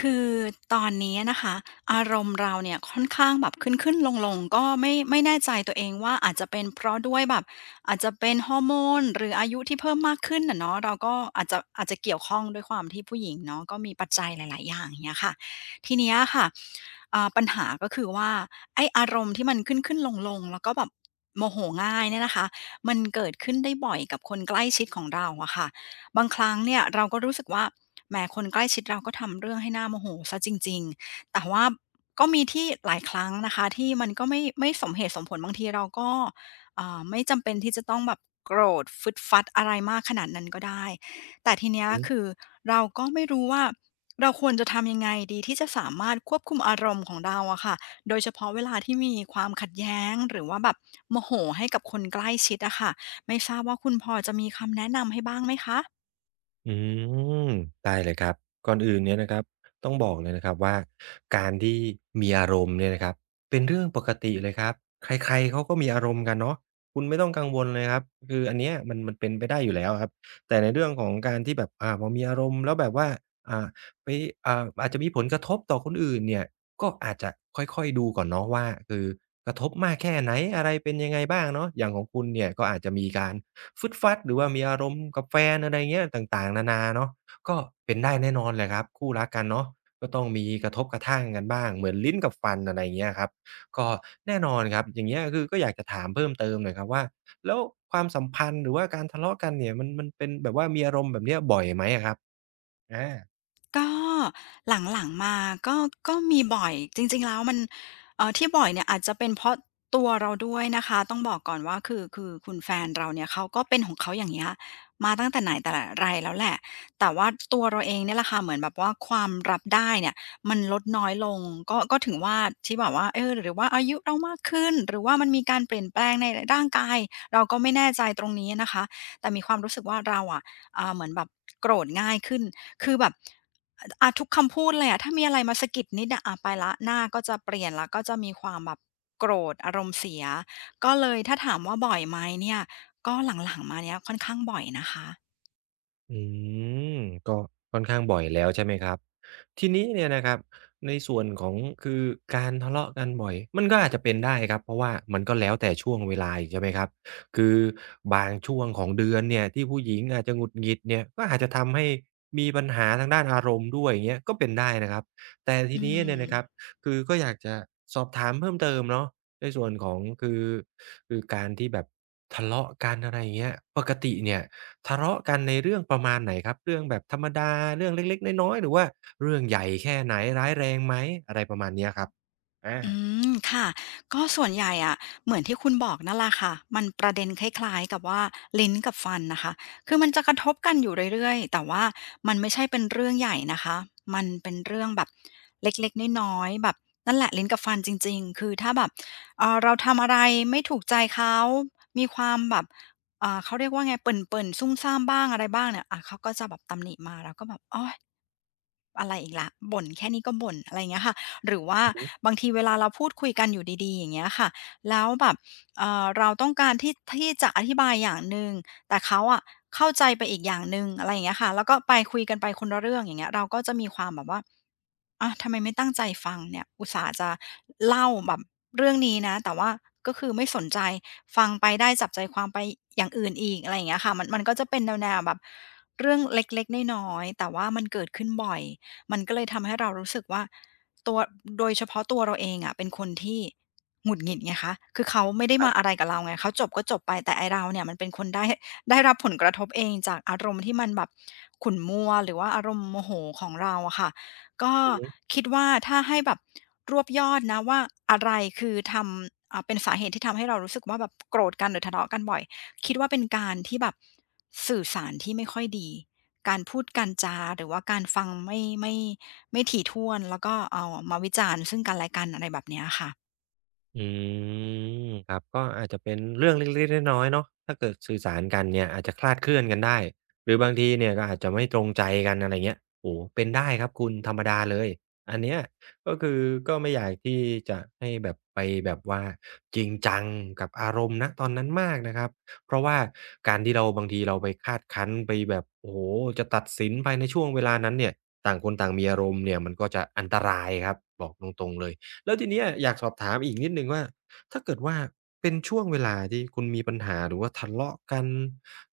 คือตอนนี้นะคะอารมณ์เราเนี่ยค่อนข้างแบบขึ้นขึ้นลงๆก็ไม่แน่ใจตัวเองว่าอาจจะเป็นเพราะด้วยแบบอาจจะเป็นฮอร์โมนหรืออายุที่เพิ่มมากขึ้นน่ะเนาะเราก็อาจจะเกี่ยวข้องด้วยความที่ผู้หญิงเนาะก็มีปัจจัยหลายๆอย่างอย่างเงี้ยค่ะทีเนี้ยค่ะปัญหาก็คือว่าไออารมณ์ที่มันขึ้นๆลงลงแล้วก็แบบโมโหง่ายเนี่ยนะคะมันเกิดขึ้นได้บ่อยกับคนใกล้ชิดของเราอะค่ะ บางครั้งเนี่ยเราก็รู้สึกว่าแหมคนใกล้ชิดเราก็ทำเรื่องให้หน้าโมโหซสจริงๆแต่ว่าก็มีที่หลายครั้งนะคะที่มันก็ไม่สมเหตุสมผลบางทีเราก็ไม่จำเป็นที่จะต้องแบบโกรธฟึดฟัดอะไรมากขนาดนั้นก็ได้แต่ทีเนี้ยอือคือเราก็ไม่รู้ว่าเราควรจะทำยังไงดีที่จะสามารถควบคุมอารมณ์ของเราอะค่ะโดยเฉพาะเวลาที่มีความขัดแย้งหรือว่าแบบโมโหให้กับคนใกล้ชิดอะค่ะไม่ทราบว่าคุณพอจะมีคำแนะนำให้บ้างไหมคะ อืมได้เลยครับก่อนอื่นเนี่ยนะครับต้องบอกเลยนะครับว่าการที่มีอารมณ์เนี่ยนะครับเป็นเรื่องปกติเลยครับใครๆเขาก็มีอารมณ์กันเนาะคุณไม่ต้องกังวลเลยครับคืออันเนี้ยมันเป็นไปได้อยู่แล้วครับแต่ในเรื่องของการที่แบบพอมีอารมณ์แล้วแบบว่าอ่าไปอ่าอาจจะมีผลกระทบต่อคนอื่นเนี่ยก็อาจจะค่อยๆดูก่อนเนาะว่าคือกระทบมากแค่ไหนอะไรเป็นยังไงบ้างเนาะอย่างของคุณเนี่ยก็อาจจะมีการ ฟึดฟัดหรือว่ามีอารมณ์กับแฟนอะไรเงี้ยต่างๆนานาเนาะก็เป็นได้แน่นอนแหละครับคู่รักกันเนาะก็ต้องมีกระทบกระทั่งกันบ้างเหมือนลิ้นกับฟันอะไรเงี้ยครับก็แน่นอนครับอย่างเงี้ยคือก็อยากจะถามเพิ่มเติมหน่อยครับว่าแล้วความสัมพันธ์หรือว่าการทะเลาะกันเนี่ยมันเป็นแบบว่ามีอารมณ์แบบเนี้ยบ่อยไหมอะครับอา ก็หลังๆมาก็ก็มีบ่อย จริงๆแล้วมันที่บ่อยเนี่ยอาจจะเป็นเพราะตัวเราด้วยนะคะต้องบอกก่อนว่าคือคุณแฟนเราเนี่ยเขาก็เป็นของเขาอย่างเงี้ยมาตั้งแต่ไหนแต่ไรแล้วแหละแต่ว่าตัวเราเองเนี่ยแหละค่ะเหมือนแบบว่าความรับได้เนี่ยมันลดน้อยลงก็ก็ถึงว่าที่แบบว่าเออหรือว่าอายุเรามากขึ้นหรือว่ามันมีการเปลี่ยนแปลงในร่างกายเราก็ไม่แน่ใจตรงนี้นะคะ แต่มีความรู้สึกว่าเราอะเหมือนแบบโกรธง่ายขึ้น คือแบบ อะทุกคำพูดเลยอะถ้ามีอะไรมาสะกิดนิดอะอะไปแล้วหน้าก็จะเปลี่ยนแล้วก็จะมีความแบบโกรธอารมณ์เสียก็เลยถ้าถามว่าบ่อยไหมเนี่ยก็หลังๆมาเนี้ยค่อนข้างบ่อยนะคะอืมก็ค่อนข้างบ่อยแล้วใช่ไหมครับทีนี้เนี่ยนะครับในส่วนของคือการทะเลาะกันบ่อยมันก็อาจจะเป็นได้ครับเพราะว่ามันก็แล้วแต่ช่วงเวลาอีกใช่ไหมครับคือบางช่วงของเดือนเนี่ยที่ผู้หญิงอาจจะหงุดหงิดเนี่ยก็อาจจะทำให้มีปัญหาทางด้านอารมณ์ด้วยอย่างเงี้ยก็เป็นได้นะครับแต่ทีอืนี้เนี่ยม นะครับคือก็อยากจะสอบถามเพิ่มเติมเนาะในส่วนของคือการที่แบบทะเลาะกันอะไรอย่างเงี้ยปกติเนี่ย ทะเลาะกันในเรื่องประมาณไหนครับเรื่องแบบธรรมดาเรื่องเล็กๆน้อยๆหรือว่าเรื่องใหญ่แค่ไหนร้ายแรงไหมอะไรประมาณเนี้ยครับอือามค่ะก็ส่วนใหญ่อะเหมือนที่คุณบอกนั่นแหละค่ะมันประเด็นคล้ายๆกับว่าลิ้นกับฟันนะคะคือมันจะกระทบกันอยู่เรื่อยๆแต่ว่ามันไม่ใช่เป็นเรื่องใหญ่นะคะมันเป็นเรื่องแบบเล็กๆน้อยๆแบบนั่นแหละลิ้นกับฟันจริงๆคือถ้าแบบเราทำอะไรไม่ถูกใจเขามีความแบบเขาเรียกว่าไงเปิ่นๆซุ่มซ่ามบ้างอะไรบ้างเนี่ยอาเขาก็จะแบบตำหนิมาเราก็แบบโอ๊ย อะไรอีกละบ่นแค่นี้ก็บ่นอะไรอย่างเงี้ยค่ะหรือว่าอือฮึบางทีเวลาเราพูดคุยกันอยู่ดีๆอย่างเงี้ยค่ะแล้วแบบเราต้องการที่จะอธิบายอย่างหนึ่งแต่เขาอะเข้าใจไปอีกอย่างหนึ่งอะไรอย่างเงี้ยค่ะแล้วก็ไปคุยกันไปคนละเรื่องอย่างเงี้ยเราก็จะมีความแบบว่าอ่ะทำไมไม่ตั้งใจฟังเนี่ยอุตส่าห์จะเล่าแบบเรื่องนี้นะแต่ว่าก็คือไม่สนใจฟังไปได้จับใจความไปอย่างอื่นอีกอะไรอย่างเงี้ยค่ะมันก็จะเป็นแนวๆแบบเรื่องเล็กๆน้อยๆแต่ว่ามันเกิดขึ้นบ่อย มันก็เลยทำให้เรารู้สึกว่าตัวโดยเฉพาะตัวเราเองอะเป็นคนที่หงุดหงิดไงคะคือเขาไม่ได้ครัมาอะไรบกับเราไงเขาจบก็จบไปแต่ไอ้เราเนี่ยมันเป็นคนได้ ได้รับผลกระทบเองจากอารมณ์ที่มันแบบขุ่นมัวหรือว่าอารมณ์โมโหของเราอะค่ะก็อือฮึ คิดว่าถ้าให้แบบรวบยอดนะว่าอะไรคือทำอ่าเป็นสาเหตุที่ทำให้เรารู้สึกว่าแบบโกรธกันหรือทะเลาะกันบ่อยคิดว่าเป็นการที่แบบสื่อสารที่ไม่ค่อยดี การพูดการจาหรือว่าการฟังไม่ถี่ถ้วนแล้วก็เอามาวิจารณ์ซึ่งกันและกันอะไรแบบเนี้ยค่ะ อืครับก็อาจจะเป็นเรื่องเล็กๆน้อยๆเนาะถ้าเกิดสื่อสารกันเนี่ยอาจจะคลาดเคลื่อนกันได้หรือบางทีเนี่ยก็อาจจะไม่ตรงใจกันอะไรเงี้ยโอ้โฮเป็นได้ครับคุณธรรมดาเลยอันเนี้ยก็คือก็ไม่อยากที่จะให้แบบไปแบบว่าจริงจังกับอารมณ์ณตอนนั้นมากนะครับเพราะว่าการที่เราบางทีเราไปคาดคั้นไปแบบโอ้โฮจะตัดสินไปในช่วงเวลานั้นเนี่ยต่างคนต่างมีอารมณ์เนี่ยมันก็จะอันตรายครับบอกตรงๆเลย แล้วทีเนี้ยอยากสอบถามอีกนิดหนึ่งว่าถ้าเกิดว่าเป็นช่วงเวลาที่คุณมีปัญหาหรือว่าทะเลาะกัน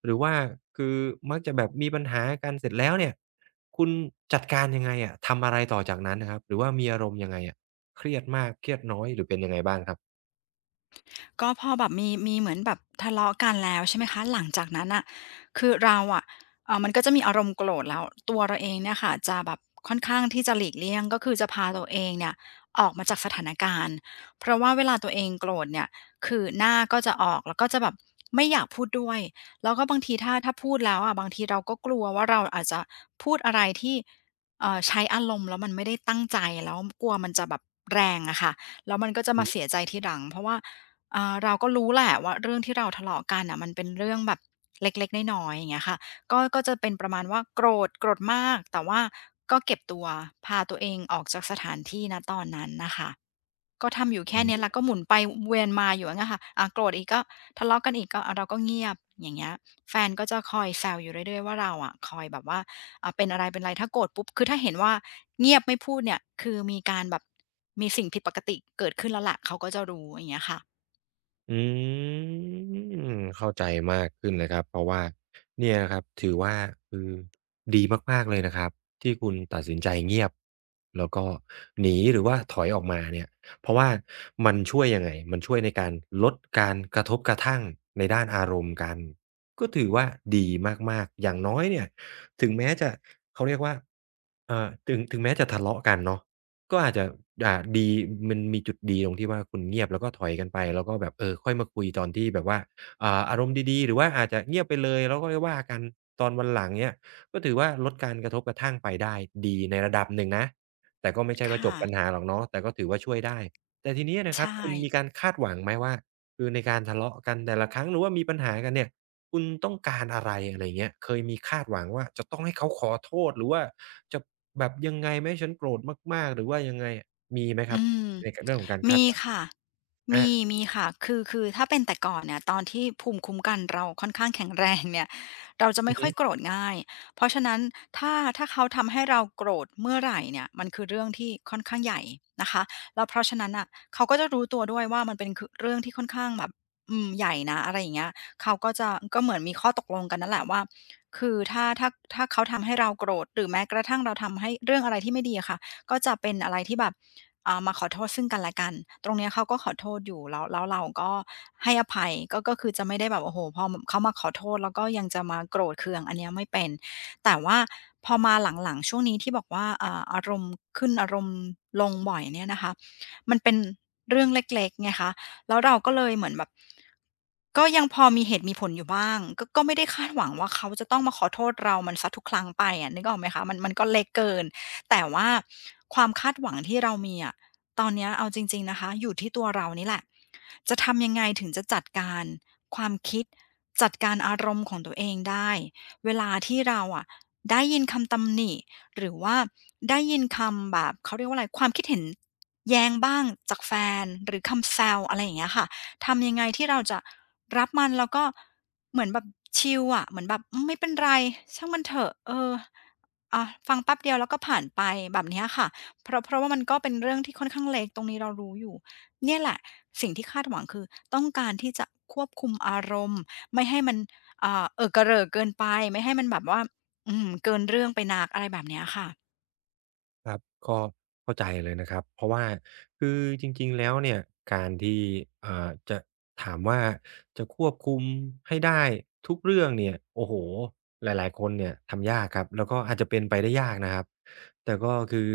หรือว่าคือมักจะแบบมีปัญหากันเสร็จแล้วเนี่ยคุณจัดการยังไงอะทำอะไรต่อจากนั้นน่ะครับหรือว่ามีอารมณ์ยังไงอะเครียดมากเครียดน้อยหรือเป็นยังไงบ้างครับก็พอแบบมีเหมือนแบบทะเลาะกันแล้วใช่ไหมคะหลังจากนั้นอะคือเราอะมันก็จะมีอารมณ์โกรธแล้วตัวเราเองเนี่ยค่ะจะแบบค่อนข้างที่จะหลีกเลี่ยงก็คือจะพาตัวเองเนี่ยออกมาจากสถานการณ์เพราะว่าเวลาตัวเองโกรธเนี่ยคือหน้าก็จะออกแล้วก็จะแบบไม่อยากพูดด้วยแล้วก็บางทีถ้าพูดแล้วอะบางทีเราก็กลัวว่าเราอาจจะพูดอะไรที่ใช้อารมณ์แล้วมันไม่ได้ตั้งใจแล้วกลัวมันจะแบบแรงอะค่ะแล้วมันก็จะอืมาเสีอยใจทีหลังเพราะว่า เราก็รู้แหละว่าเรื่องที่เราทะเลาะกันอ่ะมันเป็นเรื่องแบบเล็กๆน้อยๆอย่างเงี้ยค่ะก็จะเป็นประมาณว่าโกรธโกรธมากแต่ว่าก็เก็บตัวพาตัวเองออกจากสถานที่นะตอนนั้นนะคะก็ทำอยู่แค่เนี้ยฮึ แล้วก็หมุนไปเวียนมาอยู่อย่างเงี้ยค่ะอ่ะโกรธอีกก็ทะเลาะกันอีกก็เราก็เงียบอย่างเงี้ยแฟนก็จะคอยแซวอยู่เรื่อยๆว่าเราอะคอยแบบว่าอ่ะเป็นอะไรเป็นอะไรถ้าโกรธปุ๊บคือถ้าเห็นว่าเงียบไม่พูดเนี่ยคือมีการแบบมีสิ่งผิดปกติเกิดขึ้นแล้วละเขาก็จะรู้อย่างเงี้ยค่ะ อืมเข้าใจมากขึ้นเลยครับเพราะว่าเนี่ยนะครับถือว่าคือดีมากๆเลยนะครับที่คุณตัดสินใจเงียบแล้วก็หนีหรือว่าถอยออกมาเนี่ยเพราะว่ามันช่วยยังไงมันช่วยในการลดการกระทบกระทั่งในด้านอารมณ์กันก็ถือว่าดีมากๆอย่างน้อยเนี่ยถึงแม้จะเขาเรียกว่าถึงแม้จะทะเลาะกันเนาะ ก็อาจจะอ่าดีมันมีจุดดีตรงที่ว่าคุณเงียบแล้วก็ถอยกันไปแล้วก็แบบเออค่อยมาคุยตอนที่แบบว่าอารมณ์ดีๆหรือว่าอาจจะเงียบไปเลยแล้วก็ค่อยว่ากันตอนวันหลังเงี้ยก็ถือว่าลดการกระทบกระทั่งไปได้ดีในระดับหนึ่งนะแต่ก็ไม่ใช่ว่าจค่ะบปัญหาหรอกเนาะแต่ก็ถือว่าช่วยได้แต่ทีนี้นะใชครับ่ คุณมีการคาดหวังไหมว่าคือในการทะเลาะกันแต่ละครั้งหรือว่ามีปัญหากันเนี่ย คุณต้องการอะไรอะไรเงี้ยเคยมีคาดหวังว่าจะต้องให้เขาขอโทษหรือว่าจะแบบยังไงไม่ให้ฉันโกรธมากๆหรือว่ายังไงอะมีไหมครัอืบมในกเรื่องของการคาดมีหวังค่ะ อามี มีค่ะ คือถ้าเป็นแต่ก่อนเนี่ยตอนที่ภูมิคุ้มกันเราค่อนข้างแข็งแรงเนี่ยเราจะอืไม่อค่ฮึ อยโกรธง่าย เพราะฉะนั้น ถ้าเขาทำให้เราโกรธเมื่อไหรเนี่ย มันคือเรื่องที่ค่อนข้างใหญ่นะคะ แล้วเพราะฉะนั้นน่ะเขาก็จะรู้ตัวด้วยว่ามันเป็นคือเรื่องที่ค่อนข้างแบบอืมใหญ่นะอะไรอย่างเงี้ยเขาก็จะก็เหมือนมีข้อตกลงกันนั่นแหละว่าคือถ้าเขาทำให้เราโกรธหรือแม้กระทั่งเราทำให้เรื่องอะไรที่ไม่ดีอะค่ะก็จะเป็นอะไรที่แบบ มาขอโทษซึ่งกันและกันตรงเนี้ยเขาก็ขอโทษอยู่แล้วแล้วเราก็ให้อภัยก็ก็คือจะไม่ได้แบบโอ้โหพอเขามาขอโทษแล้วก็ยังจะมาโกรธเคืองอันเนี้ยไม่เป็นแต่ว่าพอมาหลังๆช่วงนี้ที่บอกว่าอารมณ์ขึ้นอารมณ์ลงบ่อยเนี่ยนะคะมันเป็นเรื่องเล็กๆไงคะแล้วเราก็เลยเหมือนแบบก็ยังพอมีเหตุมีผลอยู่บ้างก็ไม่ได้คาดหวังว่าเขาจะต้องมาขอโทษเรามันซสทุกครั้งไปอะนึกออกไหมคะมันก็เล็กเกิน แต่ว่าความคาดหวังที่เรามีอะตอนเนี้ยเอาจริงๆนะคะอยู่ที่ตัวเรานี่แหละ จะทำยังไงถึงจะจัดการความคิดจัดการอารมณ์ของตัวเองได้ เวลาที่เราอะได้ยินคำตำหนิหรือว่าได้ยินคำแบบเขาเรียกว่าอะไรความคิดเห็นแย้งบ้างจากแฟนหรือคำแซวอะไรอย่างเงี้ยค่ะทำยังไงที่เราจะรับมันแล้วก็เหมือนแบบชิลอะเหมือนแบบอืมไม่เป็นไรช่างมันเถอะเออ อาฟังแป๊บเดียวแล้วก็ผ่านไปแบบเนี้ยค่ะเพราะว่ามันก็เป็นเรื่องที่ค่อนข้างเล็กตรงนี้เรารู้อยู่เนี่ยแหละสิ่งที่คาดหวังคือต้องการที่จะควบคุมอารมณ์ไม่ให้มันเกร่อเกินไปไม่ให้มันแบบว่าอืมเกินเรื่องไปนักอะไรแบบเนี้ยค่ะครับก็เข้าใจเลยนะครับเพราะว่าคือจริงๆแล้วเนี่ยการที่จะถามว่าจะควบคุมให้ได้ทุกเรื่องเนี่ยโอ้โฮหลายๆคนเนี่ยทำยากครับแล้วก็อาจจะเป็นไปได้ยากนะครับแต่ก็คือ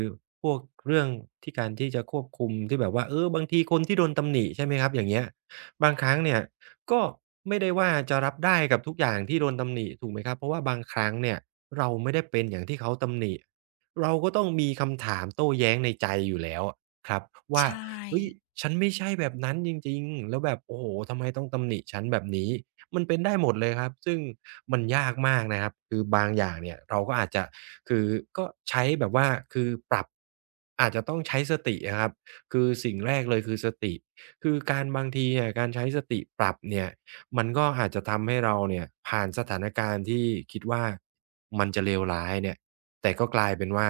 พวกเรื่องที่การที่จะควบคุมที่แบบว่าเออบางทีคนที่โดนตำหนิใช่ไหมครับอย่างเงี้ยบางครั้งเนี่ยก็ไม่ได้ว่าจะรับได้กับทุกอย่างที่โดนตำหนิถูกไหมครับเพราะว่าบางครั้งเนี่ยเราไม่ได้เป็นอย่างที่เขาตำหนิ เราก็ต้องมีคำถามโต้แย้งในใจอยู่แล้วอะครับใชว่า่เฮ้ยฉันไม่ใช่แบบนั้นจริงๆแล้วแบบโอ้โฮทำไมต้องตำหนิฉันแบบนี้มันเป็นได้หมดเลยครับซึ่งมันยากมากนะครับคือบางอย่างเนี่ยเราก็อาจจะคือก็ใช้แบบว่าคือปรับอาจจะต้องใช้สติอะครับคือสิ่งแรกเลยคือสติคือการบางทีอะการใช้สติปรับเนี่ยมันก็อาจจะทำให้เราเนี่ยผ่านสถานการณ์ที่คิดว่ามันจะเลวร้ายเนี่ย แต่ก็กลายเป็นว่า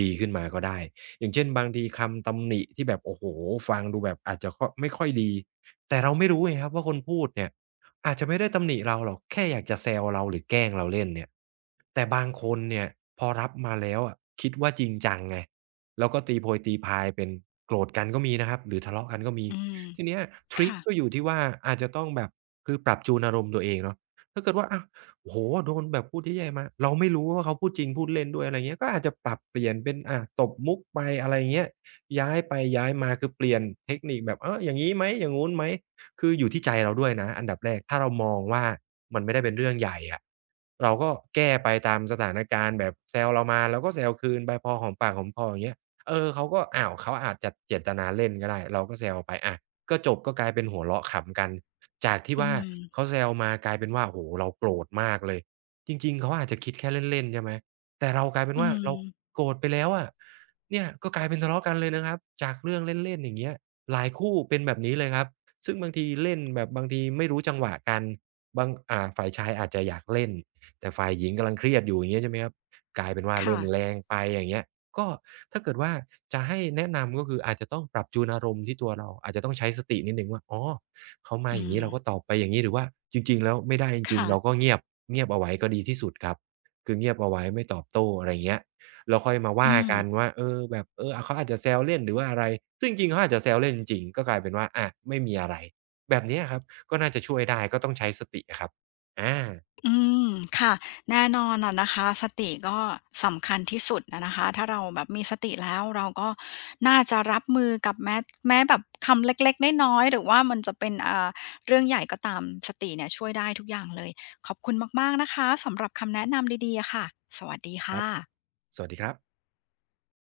ดีขึ้นมาก็ได้อย่างเช่นบางทีคำตำหนิที่แบบโอ้โฮฟังดูแบบอาจจะค่อไม่ค่อยดีแต่เราไม่รู้ไงครับว่าคนพูดเนี่ยอาจจะไม่ได้ตำหนิเราหรอกแค่อยากจะแซวเราหรือแกล้งเราเล่นเนี่ยแต่บางคนเนี่ยพอรับมาแล้วอะคิดว่าจริงจังไงแล้วก็ตีโพยตีพายเป็นโกรธกันก็มีนะครับหรือทะเลาะกันก็มีอืมทีเนี้ยทริกค่ะก็อยู่ที่ว่าอาจจะต้องแบบคือปรับจูนอารมณ์ตัวเองเนาะ ถ้าเกิดว่าอะโอ้โฮโดนแบบพูดเยอะแยะมาเราไม่รู้ว่าเขาพูดจริงพูดเล่นด้วยอะไรเงี้ยก็อาจจะปรับเปลี่ยนเป็นตบมุกไปอะไรเงี้ยย้ายไปย้ายมาคือเปลี่ยนเทคนิคแบบเอออย่างงี้ไหมอย่างงู้นไหมคืออยู่ที่ใจเราด้วยนะอันดับแรกถ้าเรามองว่ามันไม่ได้เป็นเรื่องใหญ่อะเราก็แก้ไปตามสถานการณ์แบบแซวเรามาเราก็แซวคืนไปพอหอมปากหอมคออย่างเงี้ยเออเขาก็อ้าวเขาอาจจะเจตนาเล่นก็ได้เราก็แซวไปอะ ก็จบก็กลายเป็นหัวเราะขำกันจากที่อืว่ามเขาแซวมากลายเป็นว่าโอ้โฮเราโกรธมากเลยจริงๆเขาอาจจะคิดแค่เล่นๆใช่ไหมแต่เรากลายเป็นอืว่าเรามโกรธไปแล้วอะเนี่ยก็กลายเป็นทะเลาะกันเลยนะครับจากเรื่องเล่นๆอย่างเงี้ยหลายคู่เป็นแบบนี้เลยครับซึ่งบางทีเล่นแบบบางทีไม่รู้จังหวะกันบางฝ่ายชายอาจจะอยากเล่นแต่ฝ่ายหญิงกำลังเครียดอยู่อย่างเงี้ยใช่ไหมครับกลายเป็นว่าค่ะเล่นแรงไปอย่างเงี้ย ก็ถ้าเกิดว่าจะให้แนะนำก็คืออาจจะต้องปรับจูนอารมณ์ที่ตัวเราอาจจะต้องใช้สตินิดหนึ่งว่าอ๋อเขามาอือย่างงี้มเราก็ตอบไปอย่างงี้หรือว่าจริงๆแล้วไม่ได้จริงค่ะๆเราก็เงียบเงียบเอาไว้ก็ดีที่สุดครับคือเงียบเอาไว้ไม่ตอบโต้อะไรอย่างเงี้ยแล้วค่อยมาว่าอืม กันว่าเออแบบเออเขาอาจจะแซวเล่นหรือว่าอะไรซึ่งจริงๆเขาอาจจะแซวเล่นจริงๆก็กลายเป็นว่าอาไม่มีอะไรแบบเนี้ยครับก็น่าจะช่วยได้ก็ต้องใช้สติอะครับอาอืมค่ะแน่นอนอะนะคะสติก็สำคัญที่สุดอะนะคะถ้าเราแบบมีสติแล้วเราก็น่าจะรับมือกับแม้แบบคำเล็กๆน้อยๆหรือว่ามันจะเป็นเรื่องใหญ่ก็ตามสติเนี่ยช่วยได้ทุกอย่างเลยขอบคุณมากๆนะคะสำหรับคำแนะนำดีๆอะค่ะสวัสดีคครับ่ะสวัสดีครับ